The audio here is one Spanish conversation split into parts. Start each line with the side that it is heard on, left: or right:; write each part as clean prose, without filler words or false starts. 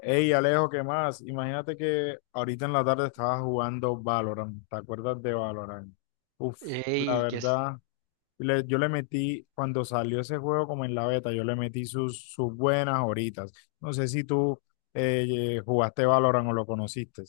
left: Hey, Alejo, ¿qué más? Imagínate que ahorita en la tarde estaba jugando Valorant. ¿Te acuerdas de Valorant? Uf, la
right: Ey, que es,
left: verdad, yo le metí cuando salió ese juego como en la beta. Yo le metí sus buenas horitas. No sé si tú jugaste Valorant o lo conociste.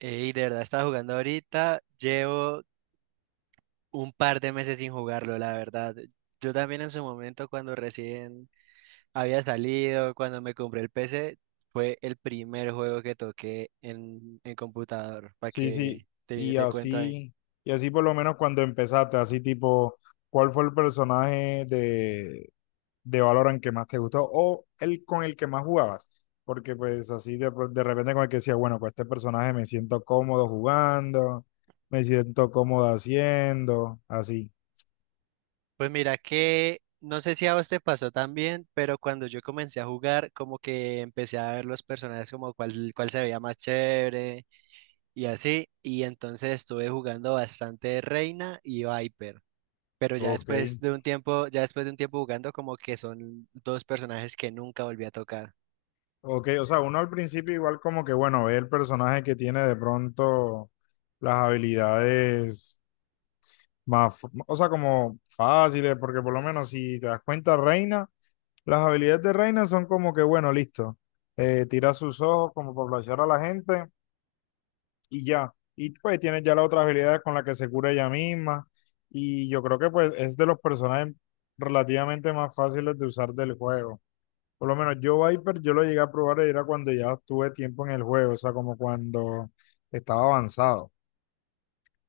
right: ey, de verdad estaba jugando ahorita. Llevo un par de meses sin jugarlo, la verdad. Yo también en su momento, cuando recién había salido, cuando me compré el PC, fue el primer juego que toqué en computador, para
left: Sí, sí,
right: que te,
left: y
right: te cuento ahí.
left: así, y así por lo menos cuando empezaste, así tipo, ¿cuál fue el personaje de Valorant que más te gustó o el con el que más jugabas? Porque pues así de, de repente con el que decía, bueno, con este personaje me siento cómodo jugando, me siento cómodo haciendo, así.
right: Pues mira que, no sé si a vos te pasó también, pero cuando yo comencé a jugar, como que empecé a ver los personajes como cuál se veía más chévere y así. Y entonces estuve jugando bastante Reina y Viper. Pero ya
left: Ok.
right: después de un tiempo, ya después de un tiempo jugando, como que son dos personajes que nunca volví a tocar.
left: Ok, o sea, uno al principio igual como que, bueno, ve el personaje que tiene de pronto las habilidades más, o sea, como fáciles, porque por lo menos si te das cuenta, Reina, las habilidades de Reina son como que, bueno, listo, tira sus ojos como para flashear a la gente y ya. Y pues tiene ya la otra habilidad con la que se cura ella misma. Y yo creo que pues es de los personajes relativamente más fáciles de usar del juego. Por lo menos yo Viper, yo lo llegué a probar era cuando ya tuve tiempo en el juego, o sea, como cuando estaba avanzado.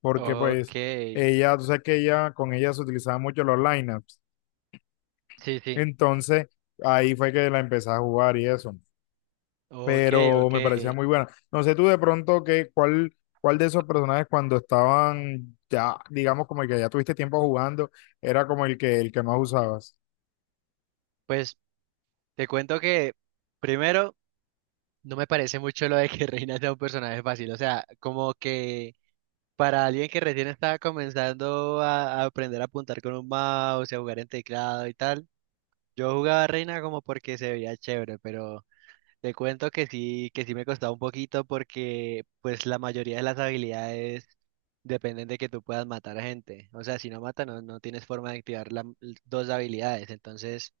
left: Porque
right: Ok,
left: pues ella, tú sabes que ella, con ella se utilizaban mucho los lineups.
right: sí, sí.
left: Entonces ahí fue que la empecé a jugar y eso.
right: Ok,
left: Pero
right: ok.
left: me parecía muy buena. No sé tú de pronto que, cuál de esos personajes cuando estaban ya, digamos, como el que ya tuviste tiempo jugando, era como el que más usabas.
right: Pues te cuento que primero no me parece mucho lo de que Reina sea un personaje fácil. O sea, como que para alguien que recién estaba comenzando a aprender a apuntar con un mouse y a jugar en teclado y tal, yo jugaba a Reina como porque se veía chévere, pero te cuento que sí me costaba un poquito porque pues la mayoría de las habilidades dependen de que tú puedas matar a gente. O sea, si no mata, no, no tienes forma de activar las dos habilidades. Entonces,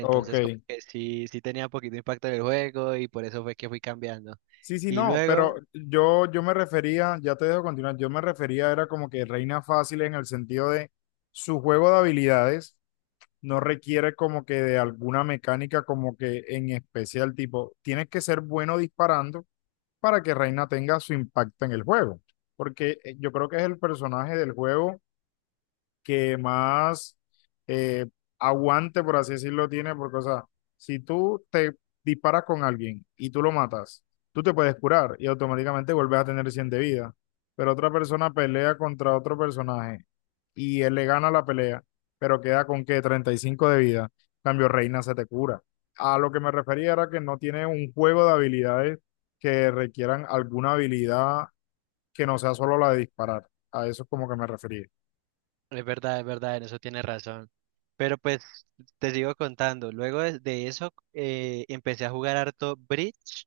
left: Ok.
right: como que sí, sí tenía un poquito de impacto en el juego y por eso fue que fui cambiando.
left: Sí, sí,
right: Y
left: no, pero
right: luego,
left: yo me refería, ya te dejo continuar, yo me refería, era como que Reina fácil, en el sentido de su juego de habilidades. No requiere como que de alguna mecánica como que en especial tipo, tienes que ser bueno disparando para que Reina tenga su impacto en el juego. Porque yo creo que es el personaje del juego que más eh, aguante, por así decirlo, tiene. Porque, o sea, si tú te disparas con alguien y tú lo matas, tú te puedes curar y automáticamente vuelves a tener 100 de vida. Pero otra persona pelea contra otro personaje y él le gana la pelea, pero queda con que 35 de vida. En cambio Reina se te cura. A lo que me refería era que no tiene un juego de habilidades que requieran alguna habilidad que no sea solo la de disparar. A eso es como que me refería.
right: es verdad, en eso tienes razón. Pero pues te sigo contando. Luego de eso empecé a jugar harto Bridge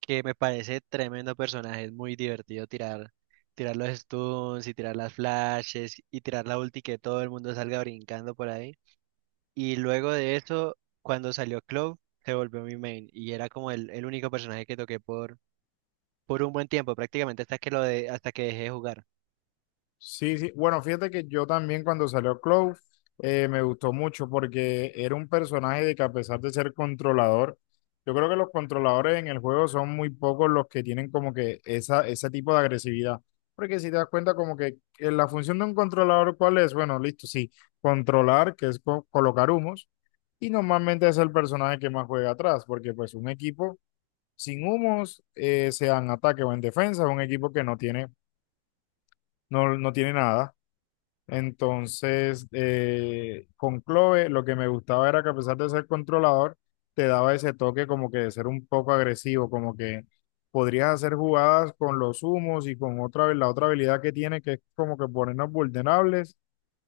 right: que me parece tremendo personaje. Es muy divertido tirar, tirar los stuns y tirar las flashes y tirar la ulti que todo el mundo salga brincando por ahí. Y luego de eso, cuando salió Clove, se volvió mi main y era como el único personaje que toqué por un buen tiempo, prácticamente hasta que lo de, hasta que dejé de jugar.
left: Sí, sí. Bueno, fíjate que yo también cuando salió Clove me gustó mucho porque era un personaje de que, a pesar de ser controlador, yo creo que los controladores en el juego son muy pocos los que tienen como que esa, ese tipo de agresividad. Porque si te das cuenta como que la función de un controlador, ¿cuál es? Bueno, listo, sí, controlar, que es colocar humos, y normalmente es el personaje que más juega atrás, porque pues un equipo sin humos, sea en ataque o en defensa, es un equipo que no tiene, no, no tiene nada. Entonces, con Clove lo que me gustaba era que, a pesar de ser controlador, te daba ese toque como que de ser un poco agresivo, como que podrías hacer jugadas con los humos y con otra, la otra habilidad que tiene, que es como que ponernos vulnerables,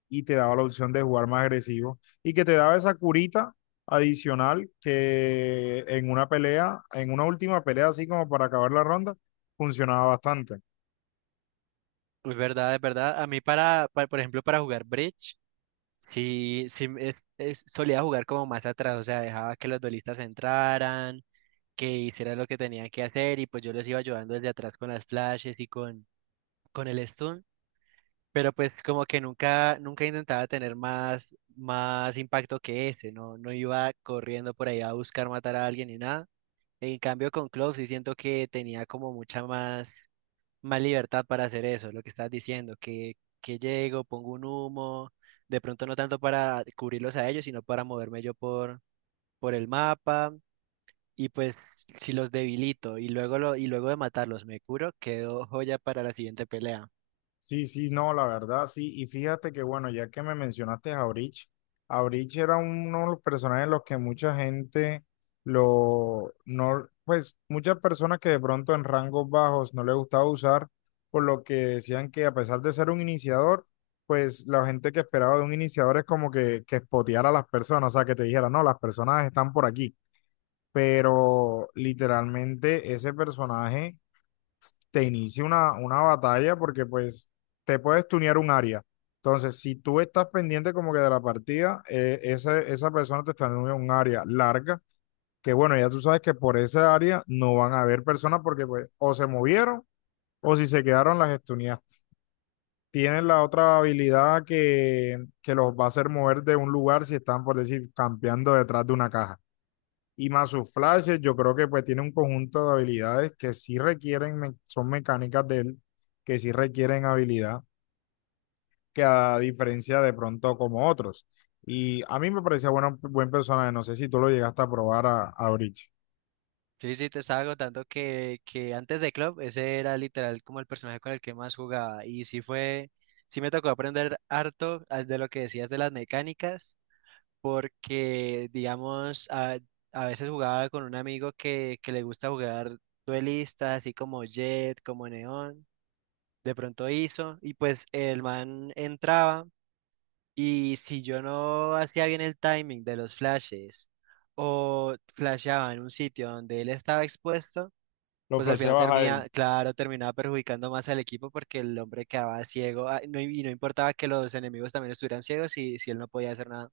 left: y te daba la opción de jugar más agresivo y que te daba esa curita adicional que en una pelea, en una última pelea, así como para acabar la ronda, funcionaba bastante.
right: Es verdad, es verdad. A mí para, por ejemplo, para jugar Bridge, sí, sí solía jugar como más atrás, o sea, dejaba que los duelistas entraran que hicieran lo que tenían que hacer y pues yo les iba ayudando desde atrás con las flashes y con el stun, pero pues como que nunca, nunca intentaba tener más, más impacto que ese, no, no iba corriendo por ahí a buscar matar a alguien ni nada. En cambio con Clove sí siento que tenía como mucha más, más libertad para hacer eso, lo que estás diciendo, que llego, pongo un humo, de pronto no tanto para cubrirlos a ellos, sino para moverme yo por el mapa y pues si los debilito y luego lo, y luego de matarlos me curo, quedo joya para la siguiente pelea.
left: Sí, sí, no, la verdad, sí. Y fíjate que, bueno, ya que me mencionaste a Breach, era uno de los personajes en los que mucha gente lo, no, pues muchas personas que de pronto en rangos bajos no les gustaba usar, por lo que decían que, a pesar de ser un iniciador, pues la gente que esperaba de un iniciador es como que spoteara a las personas, o sea, que te dijera, no, las personas están por aquí. Pero literalmente ese personaje te inicie una batalla porque pues te puedes tunear un área. Entonces, si tú estás pendiente como que de la partida, esa persona te está tuneando un área larga, que bueno, ya tú sabes que por esa área no van a haber personas porque pues o se movieron o si se quedaron las estuneaste. Tienen la otra habilidad que los va a hacer mover de un lugar si están, por decir, campeando detrás de una caja. Y más sus flashes, yo creo que pues tiene un conjunto de habilidades que sí requieren, son mecánicas de él, que sí requieren habilidad, que a diferencia de pronto como otros. Y a mí me parecía bueno, buen personaje, no sé si tú lo llegaste a probar a Breach.
right: Sí, sí, te estaba contando que antes de Club ese era literal como el personaje con el que más jugaba. Y sí fue, sí me tocó aprender harto de lo que decías de las mecánicas, porque digamos, a veces jugaba con un amigo que le gusta jugar duelistas, así como Jet, como Neón. De pronto hizo, y pues el man entraba. Y si yo no hacía bien el timing de los flashes o flasheaba en un sitio donde él estaba expuesto,
left: Lo
right: pues al final
left: flasheabas a él.
right: termina, claro, terminaba perjudicando más al equipo porque el hombre quedaba ciego no, y no importaba que los enemigos también estuvieran ciegos y si él no podía hacer nada.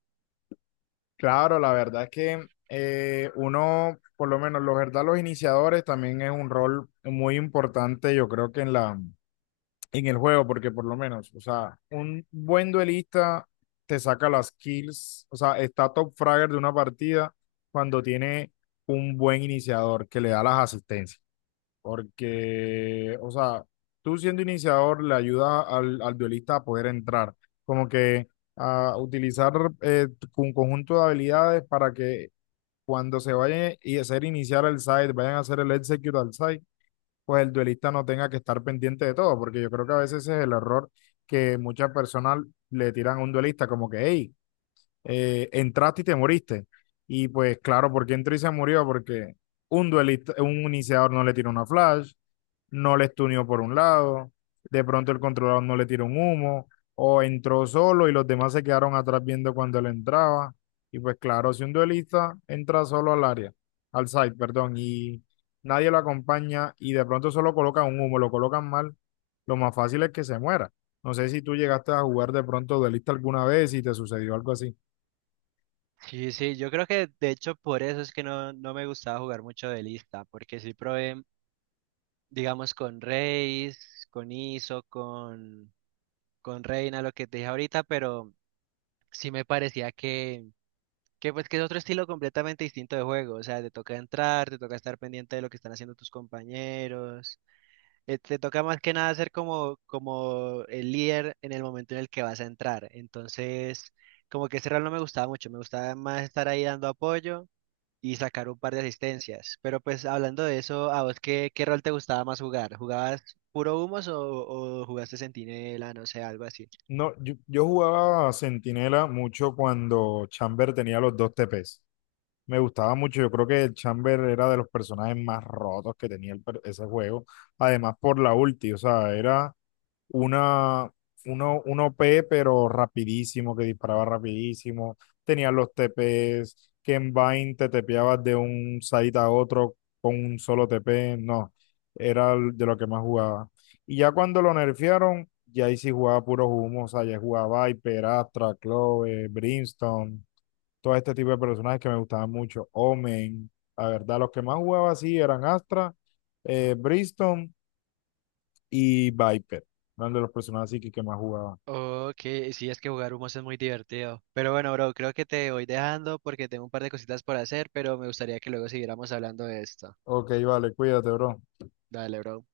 left: Claro, la verdad es que uno, por lo menos, los verdad, los iniciadores también es un rol muy importante, yo creo que en el juego, porque por lo menos, o sea, un buen duelista te saca las kills, o sea, está top fragger de una partida cuando tiene un buen iniciador que le da las asistencias, porque, o sea, tú siendo iniciador le ayuda al duelista a poder entrar, como que a utilizar eh, un conjunto de habilidades para que cuando se vayan y hacer iniciar el side, vayan a hacer el execute al side, pues el duelista no tenga que estar pendiente de todo, porque yo creo que a veces ese es el error que muchas personas le tiran a un duelista, como que, hey, entraste y te moriste. Y pues claro, ¿por qué entró y se murió? Porque un duelista, un iniciador no le tira una flash, no le estunió por un lado, de pronto el controlador no le tiró un humo, o entró solo y los demás se quedaron atrás viendo cuando él entraba. Y pues claro, si un duelista entra solo al área, al side perdón, y nadie lo acompaña y de pronto solo colocan un humo, lo colocan mal, lo más fácil es que se muera. No sé si tú llegaste a jugar de pronto duelista alguna vez y te sucedió algo así.
right: Sí, sí, yo creo que de hecho por eso es que no, no me gustaba jugar mucho de lista, porque sí probé, digamos, con Reis, con Iso, con Reina, lo que te dije ahorita, pero sí me parecía que pues que es otro estilo completamente distinto de juego, o sea, te toca entrar, te toca estar pendiente de lo que están haciendo tus compañeros, te toca más que nada ser como, como el líder en el momento en el que vas a entrar. Entonces, como que ese rol no me gustaba mucho, me gustaba más estar ahí dando apoyo y sacar un par de asistencias. Pero pues hablando de eso, ¿a vos qué, qué rol te gustaba más jugar? ¿Jugabas puro humos o jugaste centinela, no sé, algo así?
left: No, yo, jugaba a Centinela mucho cuando Chamber tenía los dos TPs. Me gustaba mucho, yo creo que el Chamber era de los personajes más rotos que tenía el ese juego, además por la ulti, o sea, era una, un O p pero rapidísimo, que disparaba rapidísimo, tenía los TPs, que en Vayne te tepeabas de un site a otro con un solo TP, no, era de lo que más jugaba. Y ya cuando lo nerfearon, ya ahí sí jugaba puro humo, o sea, ya jugaba Viper, Astra, Clove, Brimstone, todo este tipo de personajes que me gustaban mucho. Omen, la verdad, los que más jugaba así eran Astra, Briston y Viper. Eran de los personajes así que más jugaba.
right: Ok, sí, es que jugar humos es muy divertido. Pero bueno, bro, creo que te voy dejando porque tengo un par de cositas por hacer, pero me gustaría que luego siguiéramos hablando de esto.
left: Ok, vale, cuídate, bro.
right: Dale, bro.